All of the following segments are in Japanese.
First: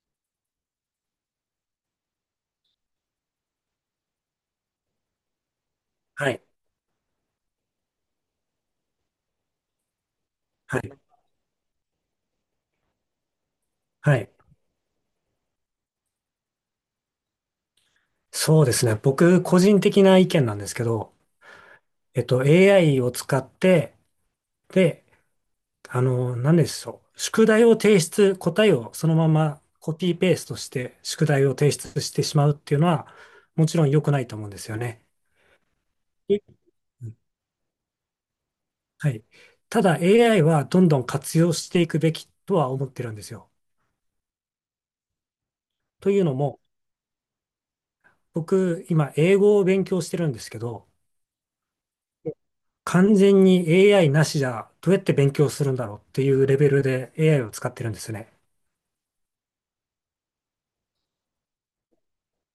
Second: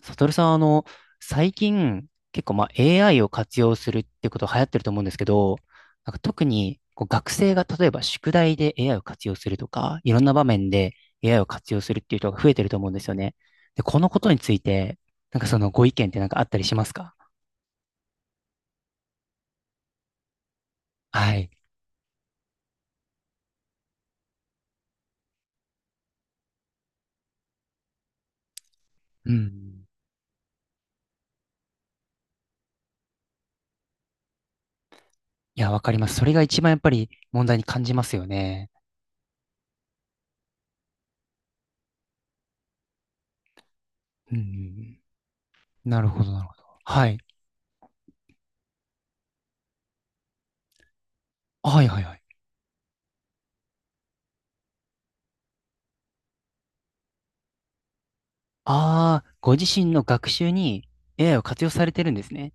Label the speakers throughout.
Speaker 1: サトルさん、最近、結構、AI を活用するってこと流行ってると思うんですけど、
Speaker 2: はい。
Speaker 1: 特に学生が例えば宿題で AI を活用するとか、いろんな場面
Speaker 2: はい。
Speaker 1: で AI を活用するっていう人が増えてると思うんですよね。で、この
Speaker 2: は
Speaker 1: こ
Speaker 2: い。
Speaker 1: とについて、そのご意見ってあったりしますか？
Speaker 2: そうですね。僕、個人的な意見なんですけど、
Speaker 1: はい。
Speaker 2: AI を使って、で、何でしょう。宿題を提出、答えをそのま
Speaker 1: う
Speaker 2: ま
Speaker 1: ん。
Speaker 2: コピーペーストして、宿題を提出してしまうっていうのは、もちろん良くないと思うんですよね。
Speaker 1: いや、わかります。それが
Speaker 2: え
Speaker 1: 一番やっぱり問題に感じますよね。
Speaker 2: はい。ただ、AI はどんどん活用していくべきとは思ってるんですよ。
Speaker 1: うん。なる
Speaker 2: とい
Speaker 1: ほ
Speaker 2: う
Speaker 1: ど、
Speaker 2: の
Speaker 1: なるほ
Speaker 2: も、
Speaker 1: ど。はい。
Speaker 2: 僕、今、英語を勉強してるんですけど、
Speaker 1: はいはいはい。
Speaker 2: 完全に AI なしじゃどうやって勉強するんだろうっていうレベルで AI を使ってるんですよね。
Speaker 1: ああ、ご自身の学習に AI を活用されてるんですね。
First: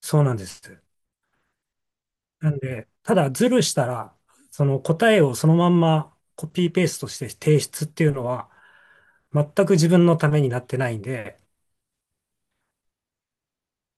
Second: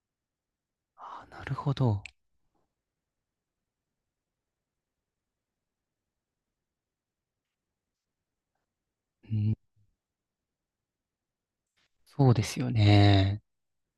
Speaker 2: そうなんです。
Speaker 1: あー、なるほど。
Speaker 2: なんで、ただズルしたら、その答えをそのまんまコピーペーストして提出っていうのは、
Speaker 1: う
Speaker 2: 全
Speaker 1: ん、
Speaker 2: く自分のためになってないんで、
Speaker 1: そうですよね。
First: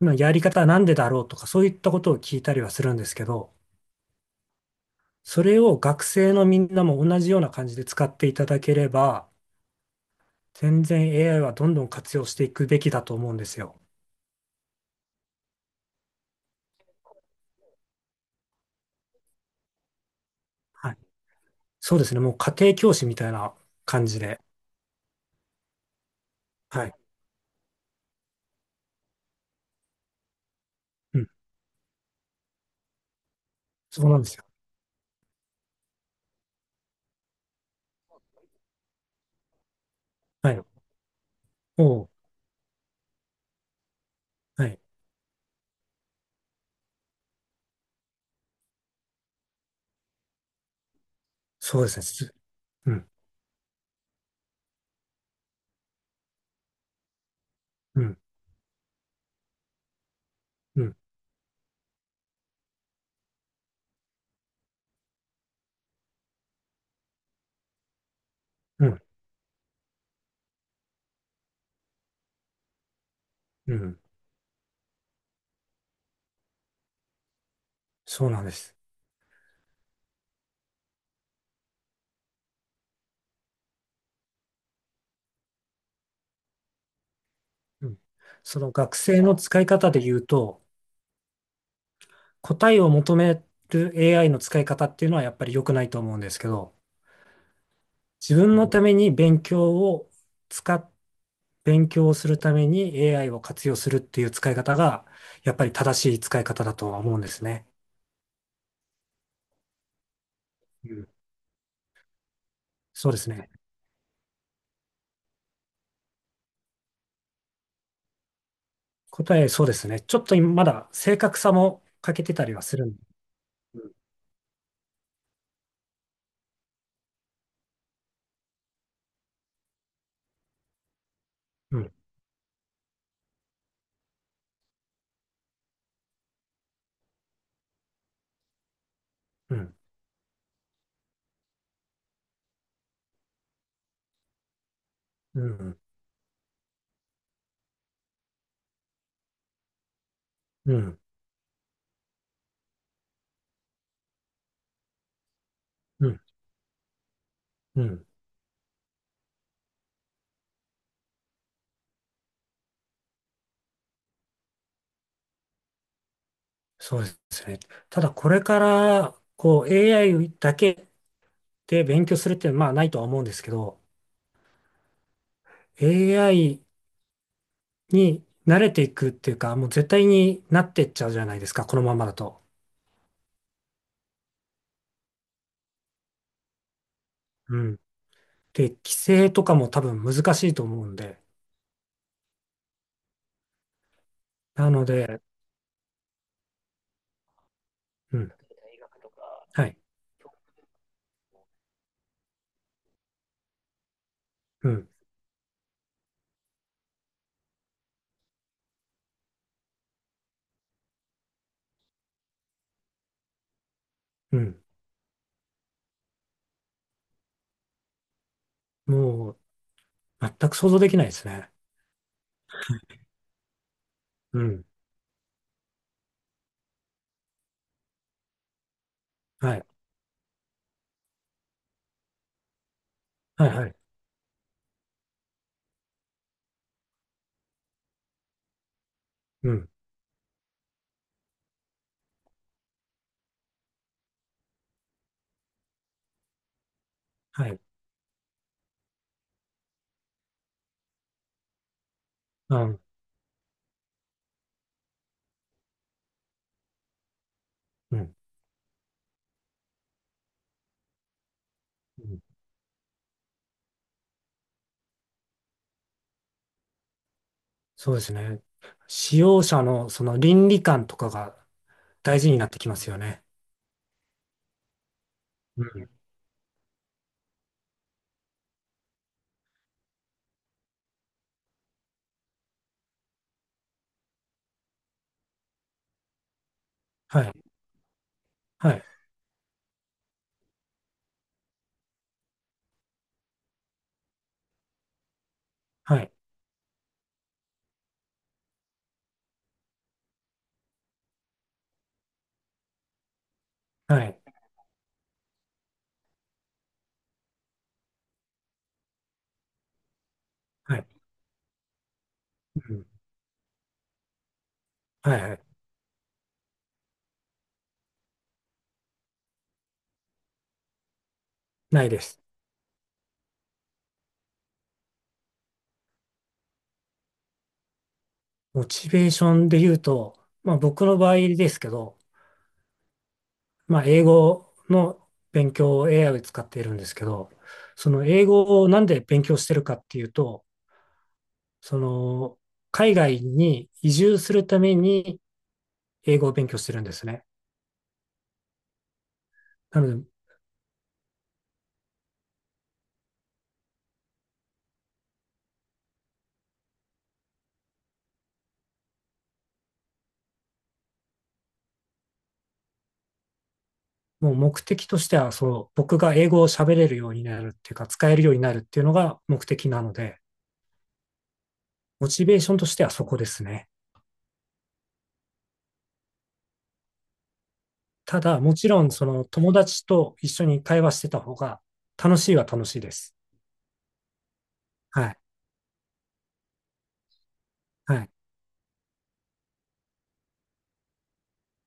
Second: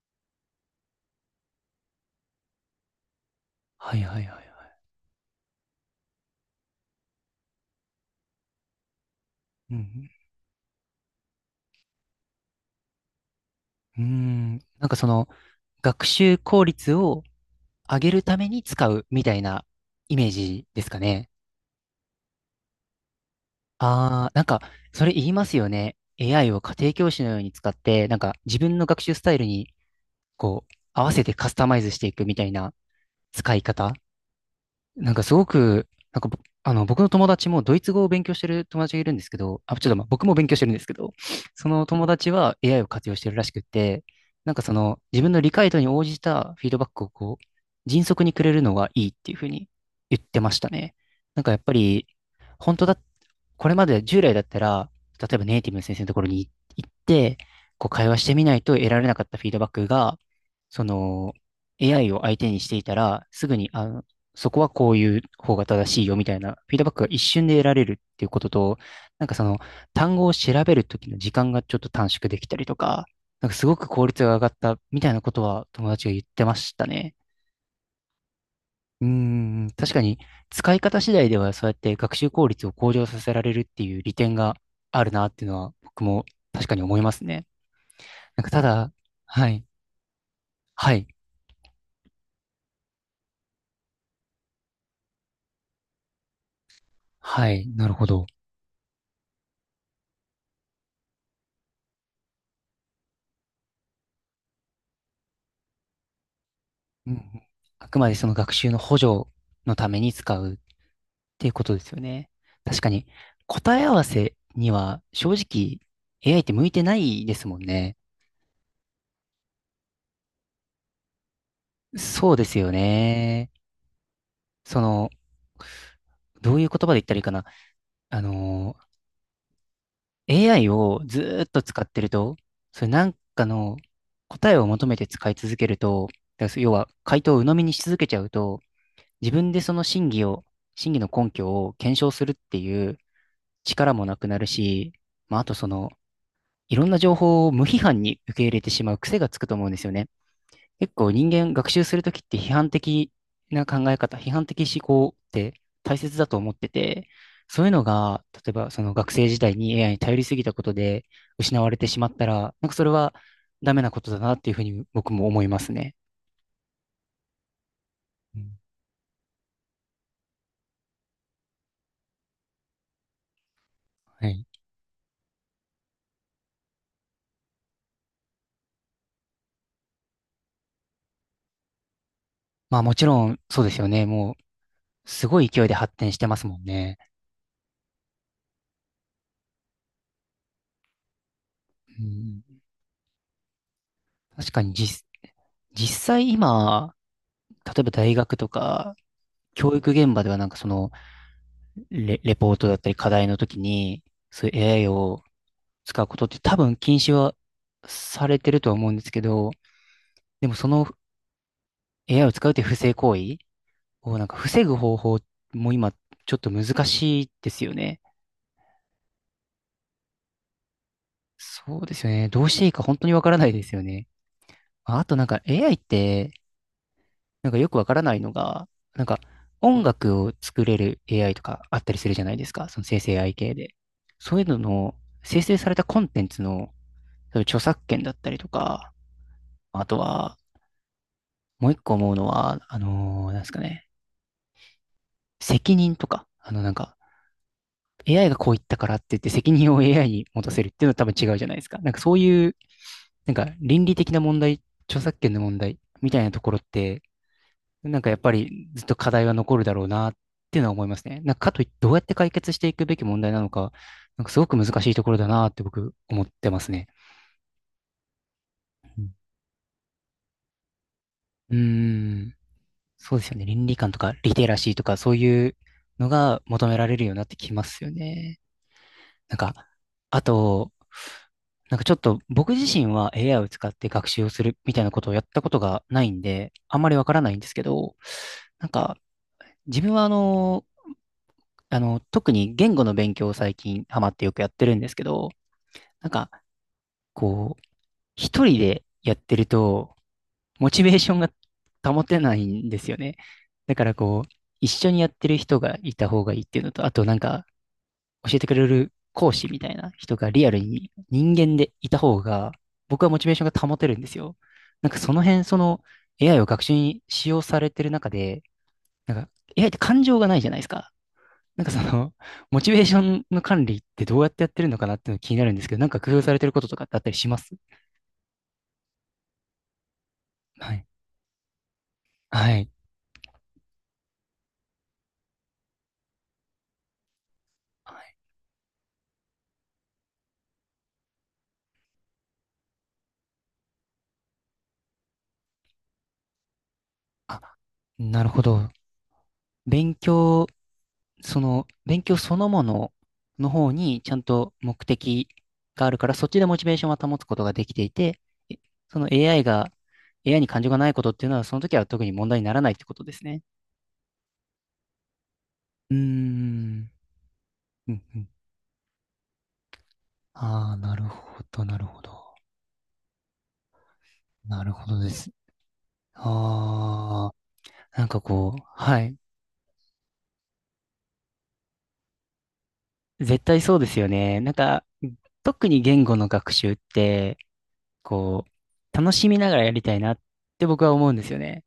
Speaker 2: まあやり方はなんでだろうとかそういったことを聞いたりはするんですけど、
Speaker 1: はいはいはいはい。
Speaker 2: それを学生のみんなも同じような感じで使っていただければ、
Speaker 1: うん、
Speaker 2: 全然 AI はどんどん活用していくべきだと思うんですよ。
Speaker 1: うん、その学習効率を上げるために使うみたいなイメージです
Speaker 2: は
Speaker 1: か
Speaker 2: い。
Speaker 1: ね。
Speaker 2: そうですね。もう家庭教師みたいな感じ
Speaker 1: ああ、
Speaker 2: で。
Speaker 1: それ言いますよね。AI を家
Speaker 2: はい。
Speaker 1: 庭教師のように使って、自分の学習スタイルに合わ
Speaker 2: う
Speaker 1: せ
Speaker 2: ん。
Speaker 1: てカスタマイズしていくみたいな使い方。
Speaker 2: そうなんですよ。
Speaker 1: なんかすごく、なんかぼあの僕の友達もドイツ語を勉強してる友達がいるんですけど、あ、ちょっと僕も勉
Speaker 2: は
Speaker 1: 強し
Speaker 2: い。
Speaker 1: てるんですけど、その
Speaker 2: お
Speaker 1: 友
Speaker 2: う。
Speaker 1: 達は AI を活用してるらしくって、
Speaker 2: は
Speaker 1: そ
Speaker 2: い。
Speaker 1: の自分の理解度に応じたフィードバックを迅速にくれるのがいいっていうふうに言ってましたね。やっぱ
Speaker 2: そうですね。
Speaker 1: り、本当
Speaker 2: う
Speaker 1: だっ
Speaker 2: ん。
Speaker 1: これまで従来だったら、例えばネイティブの先生のところに行って、
Speaker 2: う
Speaker 1: 会
Speaker 2: ん。
Speaker 1: 話してみないと得られなかったフィードバックが、
Speaker 2: う
Speaker 1: そ
Speaker 2: ん。
Speaker 1: の AI を相手にしていたら、すぐに、そこはこういう方が正しいよみたいなフィードバックが一瞬で得られるっていうことと、
Speaker 2: うん。
Speaker 1: その単語を調べるときの時間がちょっと短縮できたりとか、す
Speaker 2: う
Speaker 1: ごく
Speaker 2: ん。
Speaker 1: 効率が上がったみたいなことは友達が言ってましたね。
Speaker 2: そうなんです。
Speaker 1: うーん、確かに使い方次第ではそうやって学習効率を向上させられるっていう利点があるなっていうのは僕も確かに思いますね。
Speaker 2: うん。そ
Speaker 1: た
Speaker 2: の
Speaker 1: だ、
Speaker 2: 学生の
Speaker 1: は
Speaker 2: 使
Speaker 1: い、
Speaker 2: い方で言うと、
Speaker 1: はい、
Speaker 2: 答えを求める AI の使い方っていうのはやっぱり良くないと思うんですけど、
Speaker 1: はい、なるほど。
Speaker 2: 自分のために使っ、勉強をするために AI を活用するっていう使い方が、やっぱり正しい使い方だとは
Speaker 1: うん
Speaker 2: 思
Speaker 1: う
Speaker 2: うんです
Speaker 1: ん、
Speaker 2: ね。
Speaker 1: あくまでその学習の補助のために使うっ
Speaker 2: うん。
Speaker 1: ていうことですよね。確かに
Speaker 2: そうですね。
Speaker 1: 答え合わせには正直 AI って向いてないですもんね。
Speaker 2: そうですね。ちょっと今まだ正確さも欠け
Speaker 1: そ
Speaker 2: て
Speaker 1: う
Speaker 2: た
Speaker 1: で
Speaker 2: り
Speaker 1: す
Speaker 2: は
Speaker 1: よ
Speaker 2: するんで。
Speaker 1: ね。
Speaker 2: うん、
Speaker 1: その、どういう言葉で言ったらいいかな。あのー AI をずーっと
Speaker 2: う
Speaker 1: 使っ
Speaker 2: ん、
Speaker 1: てると、それなんかの答えを求めて使い続けると、だから要は回答を鵜呑みにし続けちゃうと、自分
Speaker 2: う
Speaker 1: でそ
Speaker 2: ん、
Speaker 1: の真偽の根拠を検証するっていう力もなくなるし、
Speaker 2: う
Speaker 1: あと
Speaker 2: ん、
Speaker 1: いろんな情報を無批判に受け入れてしまう癖がつくと思うんですよね。結構人間学習するときって批判的思考って大
Speaker 2: う
Speaker 1: 切
Speaker 2: ん、
Speaker 1: だと思ってて、そういう
Speaker 2: う
Speaker 1: の
Speaker 2: ん。
Speaker 1: が、例えばその学生時代に AI に頼りすぎたことで失われてしまったら、それはダメなことだなっていうふうに僕も思いますね。
Speaker 2: そうですね。ただこ
Speaker 1: う
Speaker 2: れか
Speaker 1: ん、
Speaker 2: ら、こう AI だけで勉強するっていうのはまあないとは思うんですけど、
Speaker 1: はい。
Speaker 2: AI に慣れていくっていうか、もう絶対になってっちゃうじゃないですか、このままだと。
Speaker 1: まあもちろんそうですよね。もうすごい勢いで発展してますもんね。
Speaker 2: うん。で、規制とかも多分難しいと思うんで。
Speaker 1: うん、確か
Speaker 2: な
Speaker 1: に
Speaker 2: ので、
Speaker 1: 実際今、例えば大
Speaker 2: うん。
Speaker 1: 学とか
Speaker 2: は
Speaker 1: 教
Speaker 2: い。
Speaker 1: 育現場ではそのレポートだったり課題の時に、そういう
Speaker 2: う
Speaker 1: AI
Speaker 2: ん。
Speaker 1: を使うことって多分禁止はされてるとは思うんですけど、でもその AI を使うっていう不正行為を
Speaker 2: うん。
Speaker 1: 防ぐ方法も今ちょっと難しいですよね。
Speaker 2: もう、全く想像できないですね。
Speaker 1: そうですよね。どうしていいか本当にわからないですよね。
Speaker 2: うん。
Speaker 1: あとAI ってよくわからないのが、なんか
Speaker 2: はい。
Speaker 1: 音楽を作れる AI とかあったりするじゃないですか。その生成 AI
Speaker 2: はい
Speaker 1: 系
Speaker 2: は
Speaker 1: で。
Speaker 2: い。
Speaker 1: そういうのの生成されたコンテンツのそういう著作権だったりとか、
Speaker 2: うん。
Speaker 1: あとは、もう一個思うのは、なんですかね、責任とか、
Speaker 2: はい。
Speaker 1: AI がこう言ったからって言って責任を AI に持たせるっていうのは多分違うじゃないですか。なんかそういう、
Speaker 2: うん。
Speaker 1: 倫理的な問題、著作権の問題みたいなところって、
Speaker 2: うん。
Speaker 1: やっぱりずっと課題は残るだろうなっていうのは思いますね。かといってどうや
Speaker 2: う
Speaker 1: って
Speaker 2: ん。
Speaker 1: 解決していくべき問題なのか、すごく難しいところだなって僕思ってますね。
Speaker 2: そうですね。
Speaker 1: うん。
Speaker 2: 使用者のその倫理観とかが
Speaker 1: うー
Speaker 2: 大事
Speaker 1: ん、
Speaker 2: になってきますよ
Speaker 1: そう
Speaker 2: ね。
Speaker 1: ですよね。倫理観とかリテラシーとかそういう
Speaker 2: うん。
Speaker 1: のが求められるようになってきますよね。なんか、あと、ちょっと僕自身は AI を使って学習をするみたいなことをやったことがないんで、あんまりわから
Speaker 2: は
Speaker 1: な
Speaker 2: い。
Speaker 1: いんですけど、なん
Speaker 2: はい。
Speaker 1: か自分は特に言語の勉強を最近ハマってよくやってるんですけど、
Speaker 2: は
Speaker 1: なん
Speaker 2: い。
Speaker 1: かこう、一人でやってると、モチベーションが保てないんですよね。だから
Speaker 2: はい。
Speaker 1: 一緒にやってる人がいた方がいいっていうのと、あと教えてくれる講師みたいな人がリアル
Speaker 2: はい。
Speaker 1: に人間でいた方が、
Speaker 2: うん。
Speaker 1: 僕はモチベーションが保てるんですよ。そ
Speaker 2: はい
Speaker 1: の
Speaker 2: は
Speaker 1: 辺、そ
Speaker 2: い。
Speaker 1: の AI を学習に使用されてる中で、なんか AI って感情がないじゃないですか。なんかそ
Speaker 2: ないで
Speaker 1: の、
Speaker 2: す。
Speaker 1: モチベーションの管理ってどうやってやってるのかなっていうのが気になるんですけど、工夫されてることとかってあったりします
Speaker 2: モチベーションで言うと、まあ
Speaker 1: は
Speaker 2: 僕
Speaker 1: い。
Speaker 2: の場合ですけど、
Speaker 1: はい。
Speaker 2: まあ英語の勉強を AI を使っているんですけど、そ
Speaker 1: は
Speaker 2: の
Speaker 1: い。
Speaker 2: 英語をなんで勉強してるかっていうと、その海外に移住するために英語を勉強してるんですね。
Speaker 1: あ、なるほど。
Speaker 2: なの
Speaker 1: 勉
Speaker 2: で、
Speaker 1: 強、勉強そのものの方にちゃんと目的があるから、そっちでモチベーションは保つことができていて、えその AI が、AI に感情がないことっていうのは、その時は特に問題にならないってことですね。
Speaker 2: もう目的としては、その
Speaker 1: うー
Speaker 2: 僕が英語を喋れ
Speaker 1: ん。
Speaker 2: るようになるっていうか、
Speaker 1: うん
Speaker 2: 使え
Speaker 1: う
Speaker 2: る
Speaker 1: ん。
Speaker 2: ようになるっていうのが目的なので、
Speaker 1: ああ、なるほど、なるほ
Speaker 2: モチ
Speaker 1: ど。
Speaker 2: ベーションとしてはそこですね。
Speaker 1: なるほどです。ああ、
Speaker 2: ただ、もちろん、
Speaker 1: は
Speaker 2: そ
Speaker 1: い。
Speaker 2: の友達と一緒に会話してた方が楽しいは楽しいです。
Speaker 1: 絶対そうですよね。
Speaker 2: はい。
Speaker 1: 特に言語の学習って、
Speaker 2: はい。い
Speaker 1: 楽しみながらやりたいなって僕は思うんですよね。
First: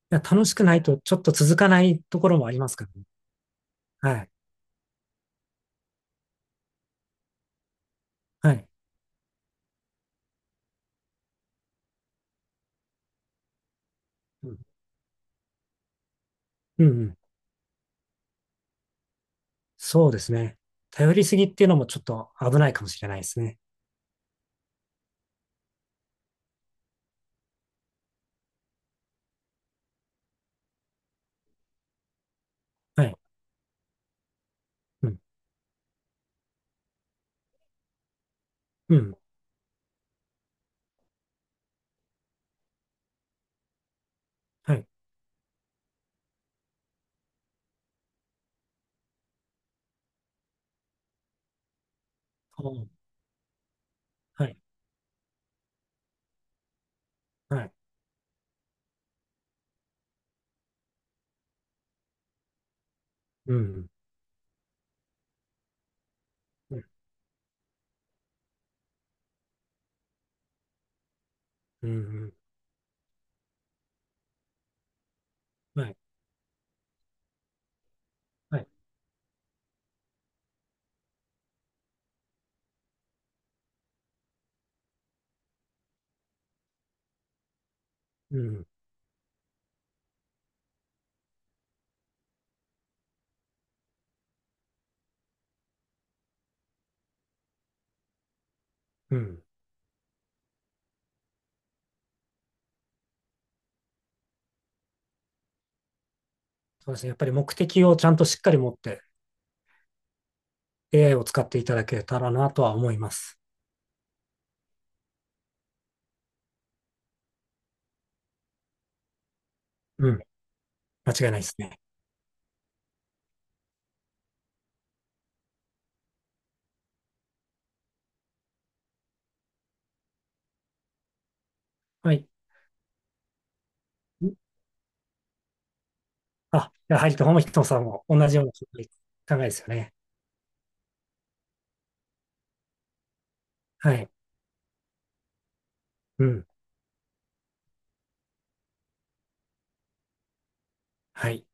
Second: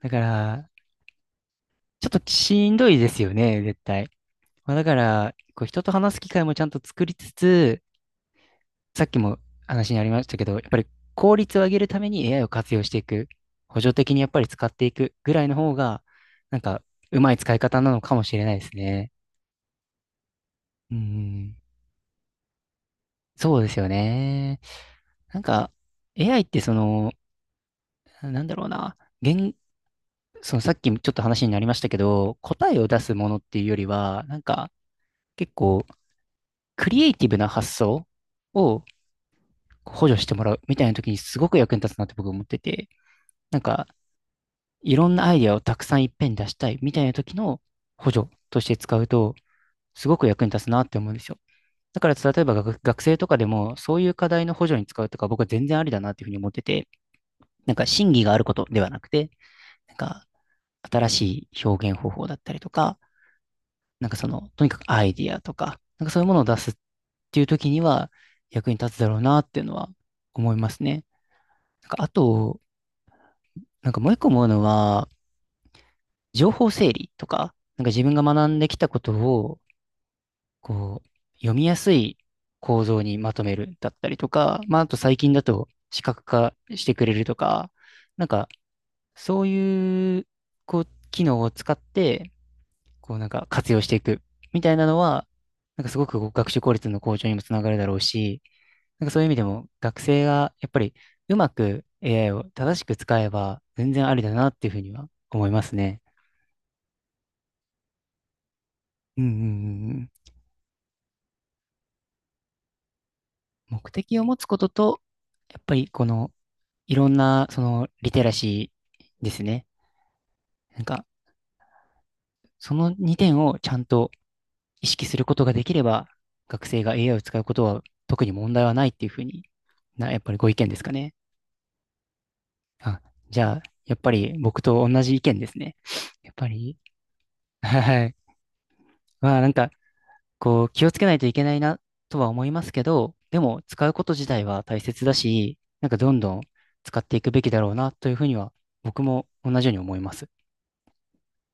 Speaker 1: だか
Speaker 2: や、楽しく
Speaker 1: ら、
Speaker 2: ないとちょっと続かない
Speaker 1: ちょっ
Speaker 2: とこ
Speaker 1: と
Speaker 2: ろもありま
Speaker 1: しん
Speaker 2: すか
Speaker 1: ど
Speaker 2: ら
Speaker 1: い
Speaker 2: ね。
Speaker 1: ですよね、絶対。
Speaker 2: はい。
Speaker 1: だから、人と話す機会もちゃんと作りつつ、
Speaker 2: はい。
Speaker 1: さっきも話にありましたけど、やっぱり効率を上げるために AI を活用していく、補助的にやっぱり
Speaker 2: うん。
Speaker 1: 使っていくぐらいの方が、なんか、
Speaker 2: うんうん。
Speaker 1: うまい使い方なのかもしれないですね。
Speaker 2: そうですね。
Speaker 1: う
Speaker 2: 頼りすぎっ
Speaker 1: ん、
Speaker 2: ていうのもちょっと危ないかもしれないですね。
Speaker 1: そうですよね。なんか、AI ってなんだろうな、言、そのさっきもちょっと話になりましたけど、答えを出
Speaker 2: は
Speaker 1: す
Speaker 2: い。
Speaker 1: ものっていうよりは、
Speaker 2: うん。
Speaker 1: 結構クリエイティブな発想を
Speaker 2: うん。
Speaker 1: 補助してもらうみたいな時にすごく役に立つなって僕思ってて、なんか
Speaker 2: はい。
Speaker 1: いろんなアイディアをたくさんいっぺんに出したいみたいな時の補助として使うと、すごく役に立つなって思うんですよ。だから例えば
Speaker 2: お
Speaker 1: 学学
Speaker 2: ー。
Speaker 1: 生とかでもそういう課
Speaker 2: は
Speaker 1: 題の
Speaker 2: い。
Speaker 1: 補助に使うとか僕は全然ありだなっていうふうに思ってて、
Speaker 2: はい。
Speaker 1: 真偽があることではなくて、なんか新しい表現方法だったりとか、
Speaker 2: うん。
Speaker 1: とにかくアイディアとか、そういうものを出すっ
Speaker 2: うん。
Speaker 1: ていう時には役に立つだろうなっていうのは思いますね。
Speaker 2: うん。う
Speaker 1: あ
Speaker 2: ん。
Speaker 1: と、もう一個思うのは、
Speaker 2: はい。
Speaker 1: 情報整理とか、自分が学
Speaker 2: は
Speaker 1: ん
Speaker 2: い。
Speaker 1: できたことを、こう、読みやすい構造にまとめるだったりとか、まあ、あと最近だと視覚化してくれるとか、なん
Speaker 2: う
Speaker 1: か、
Speaker 2: ん。
Speaker 1: そういう、こう、機能を使って、活用していくみたいなのは、すごく学習効率の向上にもつながるだろうし、
Speaker 2: う
Speaker 1: そういう意味
Speaker 2: ん。
Speaker 1: でも学生がやっぱりうまく AI を正しく使えば全然ありだなっていうふうには思いますね。
Speaker 2: そうですね。やっぱり目的をちゃんとしっかり持って
Speaker 1: うんうんうんうん。
Speaker 2: AI を使っていただけたらなとは思います。
Speaker 1: 目的を持つことと、やっぱりこのいろんなそのリテラシーですね。
Speaker 2: うん。
Speaker 1: なんか
Speaker 2: 間違いないですね。
Speaker 1: その2点をちゃんと意識することができれば学生が AI を使うことは特に問題はないっていうふうにやっぱりご意見ですかね。
Speaker 2: はい。
Speaker 1: あ、じゃあやっぱり
Speaker 2: ん
Speaker 1: 僕と同じ意見ですね。やっぱ
Speaker 2: あ、
Speaker 1: り、
Speaker 2: やはり、ともひ とさん
Speaker 1: は
Speaker 2: も
Speaker 1: い。
Speaker 2: 同じような
Speaker 1: まあ
Speaker 2: 考え
Speaker 1: な
Speaker 2: で
Speaker 1: ん
Speaker 2: すよ
Speaker 1: か
Speaker 2: ね。
Speaker 1: 気をつけないといけないなとは思いますけど、でも使う
Speaker 2: は
Speaker 1: こ
Speaker 2: い。
Speaker 1: と自体は大切だし、どん
Speaker 2: う
Speaker 1: どん
Speaker 2: ん。
Speaker 1: 使っていくべきだろうなというふうには僕も同じように思います。
Speaker 2: はい。